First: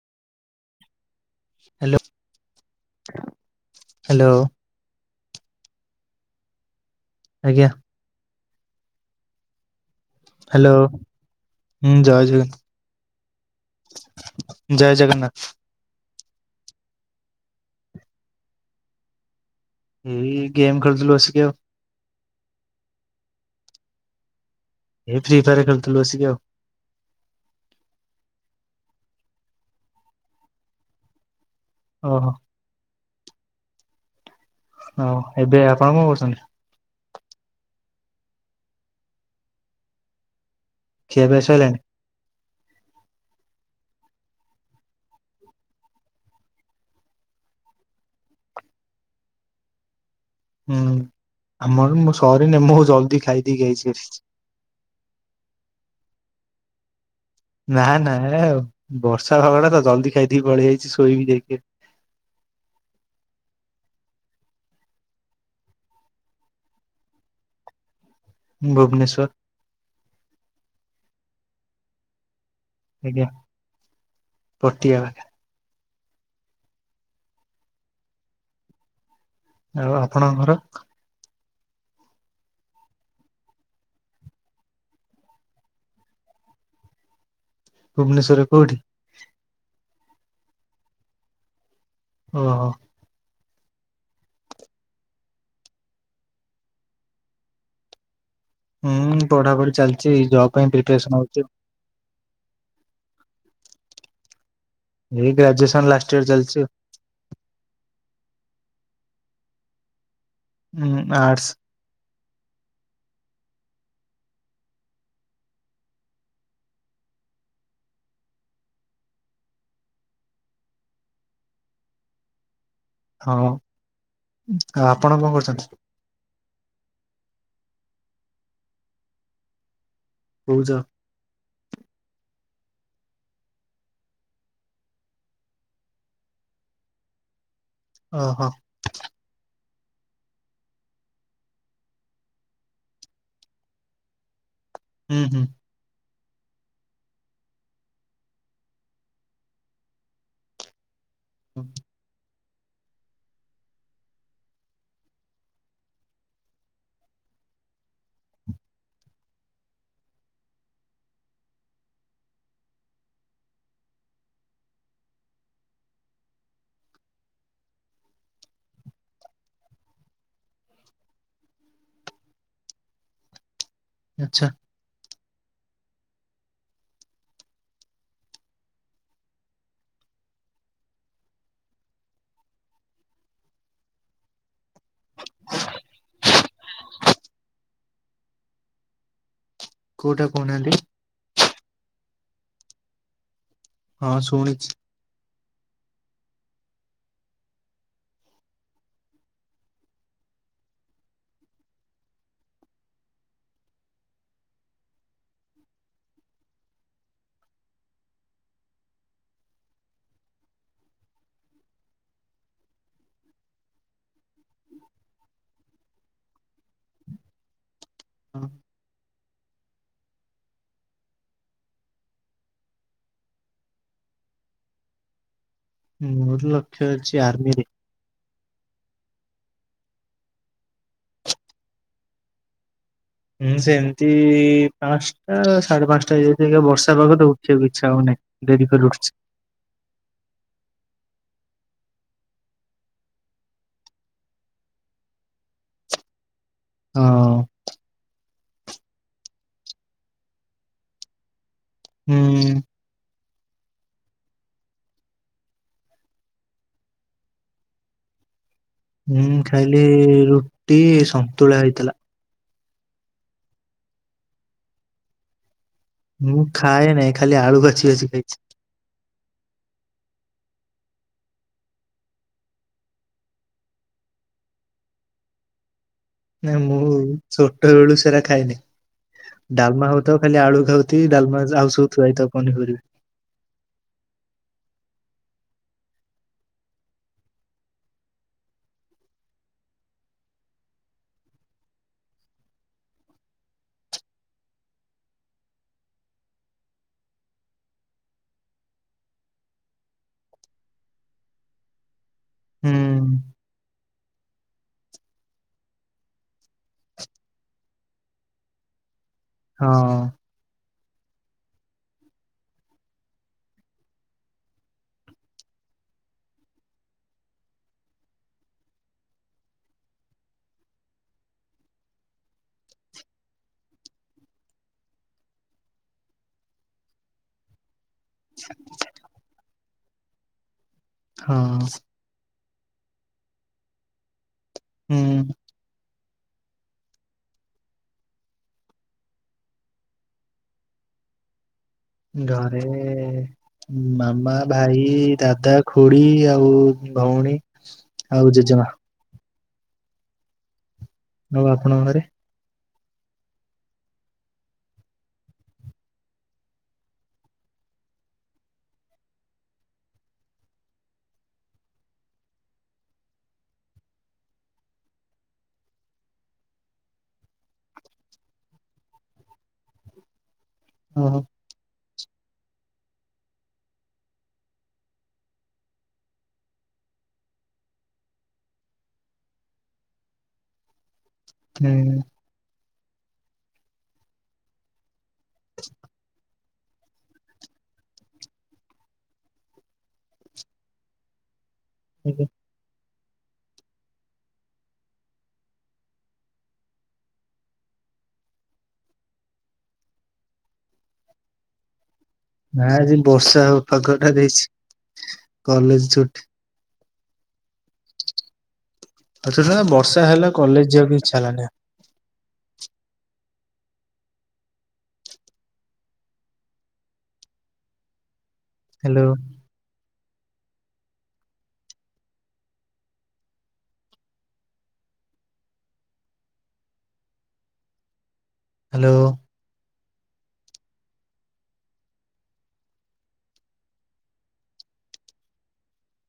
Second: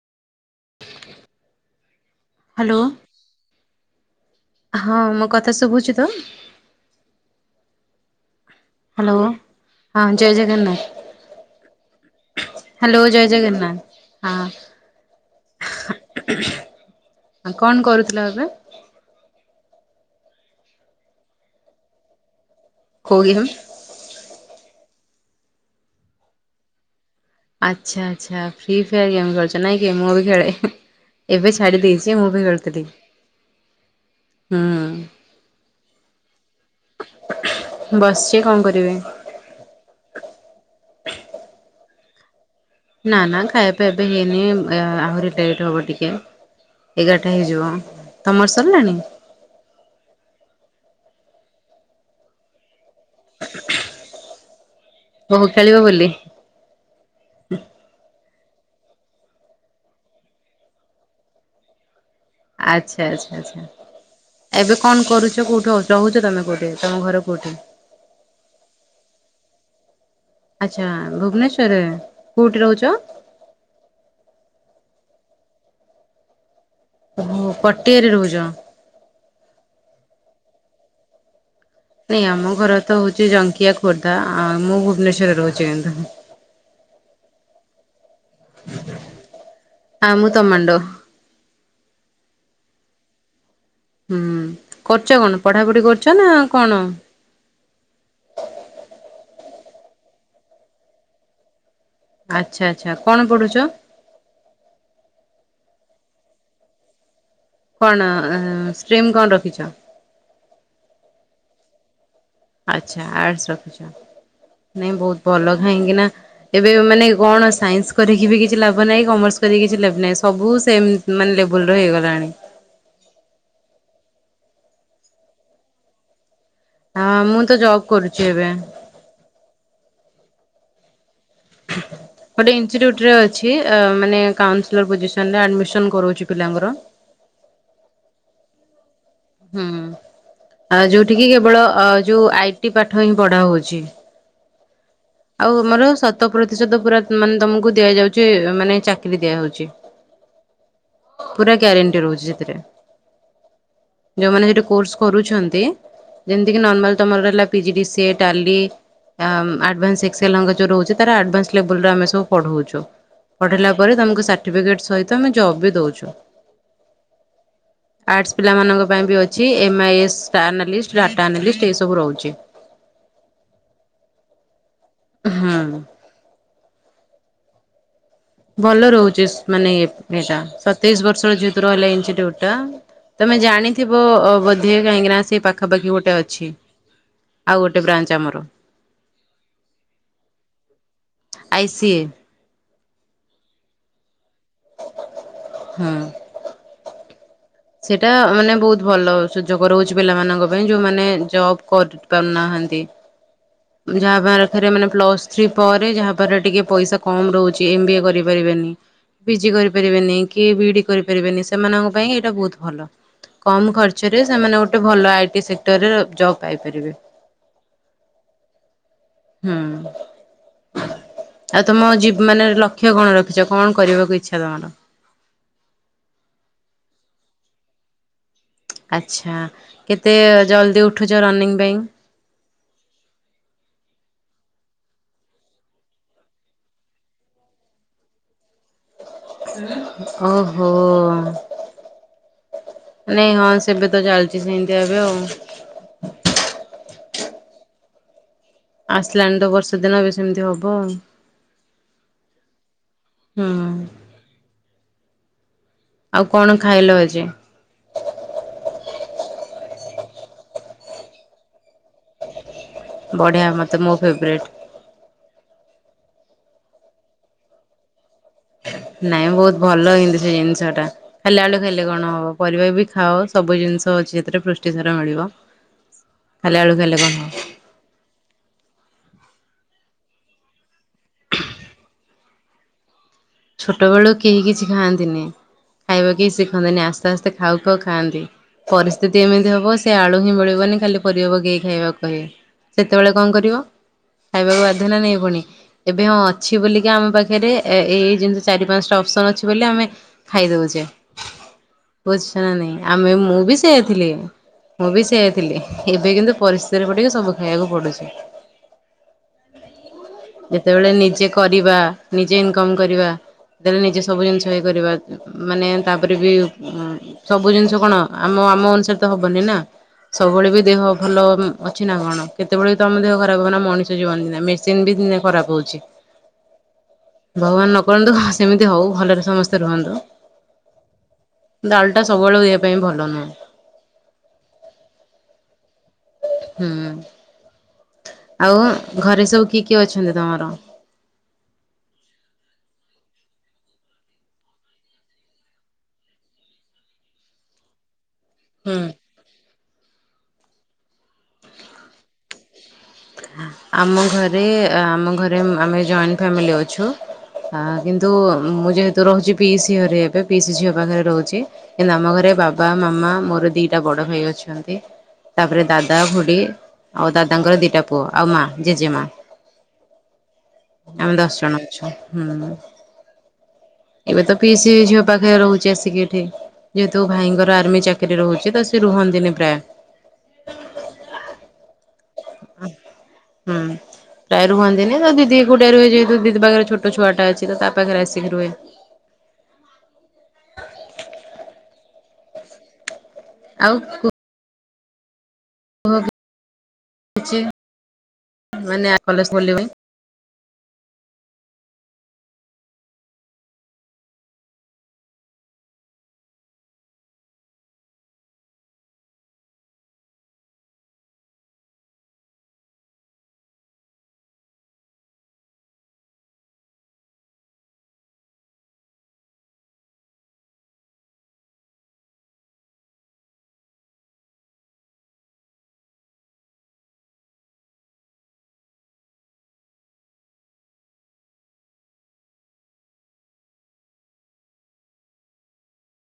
[inaudible] Hello! Hello. Hello! ହଁ, ମୋ କଥା ଶୁଭୁଛି ତ? ଆଜ୍ଞା! ହ୍ୟାଲୋ! ହଁ, ଜୟ ହ୍ୟାଲୋ ଜଗନ୍ନାଥ। ହୁଁ ଜୟ ଜଗନ୍ନାଥ ହ୍ୟାଲୋ! ଜୟ ଜଗନ୍ନାଥ ହଁ, ଜୟ ଜଗନ୍ନାଥ ଆଉ କଣ କରୁଥିଲ ଏବେ? ଏଇ ଗେମ୍ ଖେଳୁଥିଲୁ ବସିକି ଆଉ। କୋଉ ଗେମ୍ ଏଇ ଫ୍ରି ଫାୟାର ଖେଳୁଥିଲୁ ବସିକି ଆଉ। ଆଚ୍ଛା! ଆଚ୍ଛା! ଫ୍ରି ଫାୟାର୍ ଗେମ୍ ଖେଳୁଛ ନାଇଁ କି ମୁଁ ବି ଖେଳେ। ଏବେ ଛାଡ଼ି ଦେଇଛି ମୁଁ ଓହୋ ବି ଖେଳୁଥିଲି। ହୁଁ ହଁ, ଏବେ ଆପଣ କଣ କରୁଛନ୍ତି? ବସିଛି କଣ କରିବି। ଖିଆ ପିଆ ସଇଲାନି? ନା, ନା ଖାଇବା ପିଇବା ଏବେ ହେଇନି ଆହୁରି ଲେଟ ହବ ଟିକେ। ଏଗାରଟା ହେଇଯିବ, ତମର ସରିଲାଣି? ହୁଁ, ଆମର ମୁ ସରିନି ମୁଁ ଜଲଦି ଖାଇଦେଇକି ଆଇଛି। ଓହୋ ଖେଳିବ ବୋଲି। ନା, ନା ହେ ବର୍ଷା ଫାଗ ଟା ତ ଜଲଦି ଖାଇଦେଇକି ପଳିଆଇଛି ଶୋଇବି ଯାଇକି। ଆଚ୍ଛା! ଆଚ୍ଛା! ଆଚ୍ଛା! ଏବେ କଣ କରୁଛ, କୋଉଠି ଅ ଚହୁଛ ତମେ କୋଉଠି, ତମ ଘର କୋଉଠି? ଭୁବନେଶ୍ଵର। ଆଚ୍ଛା ଭୁବନେଶ୍ଵରେ କୋଉଠି ରହୁଛ? ଆଜ୍ଞା ପଟିଆ ପାଖ ଓହୋ ପଟିଆରେ ରହୁଚ। ଆଉ ଆପଣଙ୍କ ଘର? ଇଏ ଆମ ଘର ତ ହଉଛି ଜଙ୍ଘିଆ ଖୋର୍ଦ୍ଧା ଆ ମୁଁ ଭୁବନେଶ୍ଵରରେ ରହୁଛି ଇନ୍ତୁ। ଭୁବନେଶ୍ଵରରେ କୋଉଠି? ଆମୁତ ମଣ୍ଡୋ। ଓହୋ। ହୁଁ କରୁଛ କଣ ପଢାପଢି କରୁଛ ନା କଣ? ହୁଁ ପଢାପଢି ଚାଲିଛି, ଜବ ପାଇଁ ପ୍ରିପେସନ ହଉଛି। ଆଚ୍ଛା ଆଚ୍ଛା କଣ ପଢୁଚ? ଏଇ ଗ୍ରାଜୁଏସନ ଲାଷ୍ଟ ଇୟର ଚାଲିଛି। କଣ ଷ୍ଟିମ୍ କଣ ରଖିଛ? ଉ ଆର୍ଟ୍ସ। ଆଛା ଆର୍ଟ୍ସ ରଖିଛ ନାଇଁ ବହୁତ ଭଲ କାହିଁକି ନା ଏବେ ମାନେ କଣ ସାଇନ୍ସ କରିକି ବି କିଛି ଲାଭ ନାହିଁ କମେର୍ସ କରିକି କିଛି ଲାବ ନାହିଁ ସବୁ ସେମ୍ ମାନ୍ ଲେବୁଲର ହେଇଗଲାଣି। ହଁ ଆ ଆପଣ କଣ କରୁଛନ୍ତି? ଆ ମୁଁତ ଜବ୍ କରୁଛି ଏବେ। କୋଉ ଜ ଶବ୍ଦ ଭଲ ଭାବେ ଶୁଭୁନି, ଗୋଟେ ଇଞ୍ଚିଟ୍ୟୁଚ ରେ ଅଛି ଆ ମାନେ କାଉସିଲର ପୋଜିସନ ଆଡମିସନ କରଉଛି ପିଲାଙ୍କର। ଓହ। ହୁଁ। ଆ ଯୋଉଠି କି କେବଳ ଆ ଯୋଉ ଆଇ ଟି ପାଠ ହିଁ ପଢା ହୋଉଛି। ହୁଁ ହୁଁ ଆଉ ମାର ଶତ ପ୍ରତିଶତ ପୂରା ମାନେ ତମକୁ ଦିଆଯାଉଛି ମାନେ ଚାକିରୀ ଦିଆହୋଉଛି। ପୁରା ଗ୍ୟାରେଣ୍ଟି ରହୁଛି ସେଥିରେ। କିଛିବି ଶବ୍ଦ ଶୁଭୁ ନାହିଁ, ଯୋଉଁମାନେ ହେଠି କୋର୍ସ କରୁଛନ୍ତି ଯେମିତିକି ନର୍ମାଲ ତମର ରହିଲା ପିଜି ଡିସିଏ ଟାଲି ଆ ଆଡଭାନ୍ସ [unintelligible] ରହୁଛି ତାର ଆଡଭାନ୍ସ ଲେବୁଲ ରେ ଆମେ ସବୁ ପଢ଼ଉଚୁ। ପଠେଇଲା ପରେ ତମକୁ ସାର୍ଟିଫିକେଟ ସହିତ ଆମେ ଜବ୍ ବି ଦଉଛୁ। କୌଣସି ଶବ୍ଦ ଶୁଭୁ ନାହିଁ, ଆର୍ଟସ ପିଲାମାନଙ୍କ ପାଇଁ ବି ଅଛି ଏମ୍ ଆଇ ଏସ୍ ଷ୍ଟନାଲିଷ୍ଟ ଡାଟା ଆନାଲିଷ୍ଟ ଏସବୁ ରହୁଛି। ଆଚ୍ଛା। ହୁଁ। ଭଲ ରହୁଚିସ୍ ମାନେ ଏଟା ସତେଇଶି ବର୍ଷ ତଯେହେତୁ ରହିଲା ଇନ୍ଷ୍ଟିଟ୍ୟୁଟ ଟା ତମେ ଜାଣିଥିବ ଅ ବୋଧେ? କାହିଁକିନା ସେ ପାଖାପାଖି ଗୋଟେ ଅଛି। ଆଉ ଗୋଟେ ବ୍ରାଞ୍ଚ ଆମର। କୋଉଟା କହୁନାହାନ୍ତି? ଆ ଇ ସି ଏ। ହଁ ଶୁଣିଚି। ହୁଁ। ସେଟା ମାନେ ବହୁତ ଭଲ ସୁଯୋଗ ରହୁଛି ପିଲାମାନଙ୍କ ପାଇଁ ଯୋଉମାନେ ଜବ୍ କର କରନାହାନ୍ତି। ଯାହା ପାହାରେ ମାନେ ପ୍ଲସ ଥ୍ରୀ ପରେ ଯାହା ପାଖରେ ଟିକେ ପଇସା କମ ରହୁଛି ଏମ ବି ଏ କରିପାରିବେନି ପି ଜି କରିପାରିବେନି କି ବିଇଡି କରିପାରିବେନି ସେମାନଙ୍କ ପାଇଁ ଏଇଟା ବହୁତ ଭଲ। କମ୍ ଖର୍ଚ୍ଚରେ ସେମାନେ ଗୋଟେ ଭଲ ଆଇ ଟି ସେକ୍ଟରରେ ଜବ୍ ପାଇପାରିବେ। ହୁଁ। ଆଉ ତମ ଜୀବ ମାନେ ଲକ୍ଷ୍ୟ କଣ ରଖିଛ କଣ କରିବାକୁ ଇଚ୍ଛା ତମର? ମୋର ଲକ୍ଷ ଅଛି ଆର୍ମିରେ। ଆଚ୍ଛା କେତେ ଜଲ୍ଦି ଉଠୁଛ ରନିଙ୍ଗ ପାଇଁ? ହୁଁ ସେମିତି ପାନ୍ସଟା, ସାଢେ ପାନ୍ସଟା, ହେଇଯାଉଛି ଏଇକା ବର୍ଷା ପାଗ ତ ଉଠିବାକୁ ଇଚ୍ଛା ହଉନି। ଡେରି କରି ଉଠୁଛି। ଓ ହୋ। ନାଇଁ ହଁ ସେବେ ତ ଚାଲିଛି ସେମିତିଆ ଏବେ ଆଉ। ହଁ। ଆସିଲାଣି ତ ବର୍ଷା ଦିନ ଏବେ ସେମିତି ହବ ଆଉ। ହୁଁ। ହୁଁ ଆଉ କଣ ଖାଇଲ ଆଜି? ମୁଁ ଖାଇଲି ରୁଟି ସନ୍ତୁଳା ହେଇଥିଲା। ବଢ଼ିଆ ମତେ ମୋ ଫେବରେଟ୍। ମୁଁ ଖାଏ ନାହିଁ ଖାଲି ଆଳୁ ବାଛି ବାଛି ଖାଇଛି। ନାଇଁ ବହୁତ୍ ଭଲ ଏମିତି ସେ ଜିନିଷଟା। ଖାଲି ଆଳୁ ଖାଇଲେ କଣ ହବ? ପରିବା ବି ଖାଅ ସବୁ ଜିନିଷ ଅଛି ସେଥିରେ ପୃଷ୍ଟିସାର ମିଳିବ। ଖାଲି ନାଇ ଆଳୁ ମୁଁ ଖାଇଲେ କଣ ହବ ଛୋଟବେଳୁ ସେରା ଖାଇନି। ଡାଲମା ହଉଥାଉ ଖାଲି ଆଳୁ ଖାଉଥିବି ଡାଲମା ଜ ଆଉ ସବୁ ଥୁଆ ହେଇଥାଉ ପନିପରିବା। ଛୋଟବେଳୁ କେହି କିଛି ଖାଆନ୍ତିନି ଖାଇବା କେହି ଶିଖନ୍ତିନି ଆସ୍ତେ ଆସ୍ତେ ଖାଉ ଖାଉ ଖାଆନ୍ତି। ପରିସ୍ଥିତି ଏମିତି ହବ ସେ ଆଳୁ ହିଁ ମିଳିବନି ଖାଲି ପରିବା ପକେଇ ଖାଇବାକୁ କହିବେ। ସେତେବେଳେ କଣ କରିବ? ଖାଇବାକୁ ବାଧ୍ୟ ନା ନାଇଁ ପୁଣି ଏବେ ହଁ ଅଛି ବୋଲିକି ଆମ ପାଖରେ ଏ-ଏଇ। ଯେମିତି ଚାରି ପାଞ୍ଚଟା ଅପସନ୍ ଅଛି ବୋଲି ଆମେ ଖାଇଦଉଛେ। ବୁଝୁଛ ନା ନାଇଁ ହୁଁ ଆମେ ମୁଁ ବି ସେଇଆ ଥିଲି। ମୁଁ ବି ସେଇଆ ଥିଲି ଏବେ କିନ୍ତୁ ପରିସ୍ଥିତିରେ ପଡ଼ିକି ସବୁ ଖାଇବାକୁ ପଡୁଛି। ହଁ। ଯେତେବେଳେ ନିଜେ କରିବା ନିଜେ ଇନକମ୍ କରିବା ସେତେବେଳେ ନିଜେ ସବୁ ଜିନିଷ ଇଏ କରିବା। ଉଁ ମାନେ ତାପରେ ବି ଉଁ ସବୁ ଜିନିଷ କଣ ଆମ ଆମ ଅନୁସାରେ ତ ହବନି ନା। ସବୁବେଳେ ବି ଦେହ ଭଲ ଉଁ ଅଛି ନା କଣ କେତେବେଳେ ତ ଆମ ଦେହ ଖରାପ ହବ ନା ମଣିଷ ଜୀବନ ନା ମେସିନ ବି। ଦିନେ ଖରାପ ହଉଛି। ଭଗବାନ ନ କରନ୍ତୁ ସେମିତି ହଉ ଭଲରେ ସମସ୍ତେ ରୁହନ୍ତୁ। ହଁ। ଡାଲ ଟା ସବୁବେଳେ ଦେହ ପାଇଁ ଭଲ ନୁହଁ। ହୁଁ। ହୁଁ ଆଉ ଘରେ ସବୁ କିଏ କିଏ ଅଛନ୍ତି ତମର? ଘରେ। ମାମା, ଭାଇ, ଦାଦା, ଖୁଡ଼ି ଆଉ ଉଁ ଭଉଣୀ। ଆଉ ଜେଜ ହୁଁ। ଆଉ ଆପଣଙ୍କ ଘରେ? ଆମ ଘରେ ଆମ ଘରେ ଉଁ ଆମେ ଜଏଣ୍ଟ ଫ୍ୟାମିଲି ଅଛୁ। ଆ କିନ୍ତୁ ମୁଁ ଯେହେତୁ ରହୁଛି ପିସି ଘରେ ଏବେ ପିସି ଝିଅ ପାଖରେ ରହୁଛି। କିନ୍ତୁ ଆମ ଘରେ ବାବା, ମାମା ମୋର ଦିଟା ବଡ ଭାଇ ଅଛନ୍ତି। ତାପରେ ଦାଦା, ଖୁଡ଼ି ଆଉ ଦାଦାଙ୍କର ଦିଟା। ପୁଅ ଆଉ ମା ଜେଜେମା ଆମେ ଓହୋ ଦଶ ଜଣ ଅଛୁ। ହୁଁ ଏବେ ତ ପିସି ଝିଅ ପାଖରେ ରହୁଛି ଆସିକି ଏଠି। ଯେହେତୁ ଭାଇଙ୍କର ଆର୍ମି ଚାକିରି ରହୁଛି ତ ସେ ରୁହନ୍ତିନି ପ୍ରାୟ। [unintelligible] ହୁଁ। ପ୍ରାୟ ରୁହନ୍ତିିନି ତ ଦିଦି ଏକୁଟିଆ ରୁହେ ଯେହେତୁ ଦିଦି ପାଖରେ ଛୋଟ ଛୁଆଟା ଅଛି ତ ତା ପାଖରେ ଆସିକି ରୁହେ। [inaudible] ଆଜ୍ଞା। ଆଉ କୁ କିଚି ମାନେ ଆ କଲେ ଖୋଲିନି। ନା, ଆଜି ବର୍ଷା ହଉ ପାଗଟା ଦେଇଛି, କଲେଜ ଛୁଟି। ଏତେ ଦିନେ ବର୍ଷା ହେଲା କଲେଜ ଯିଆକୁ ଇଚ୍ଛା ହେଲାନି। ହାଲୋ। ହ୍ୟାଲୋ।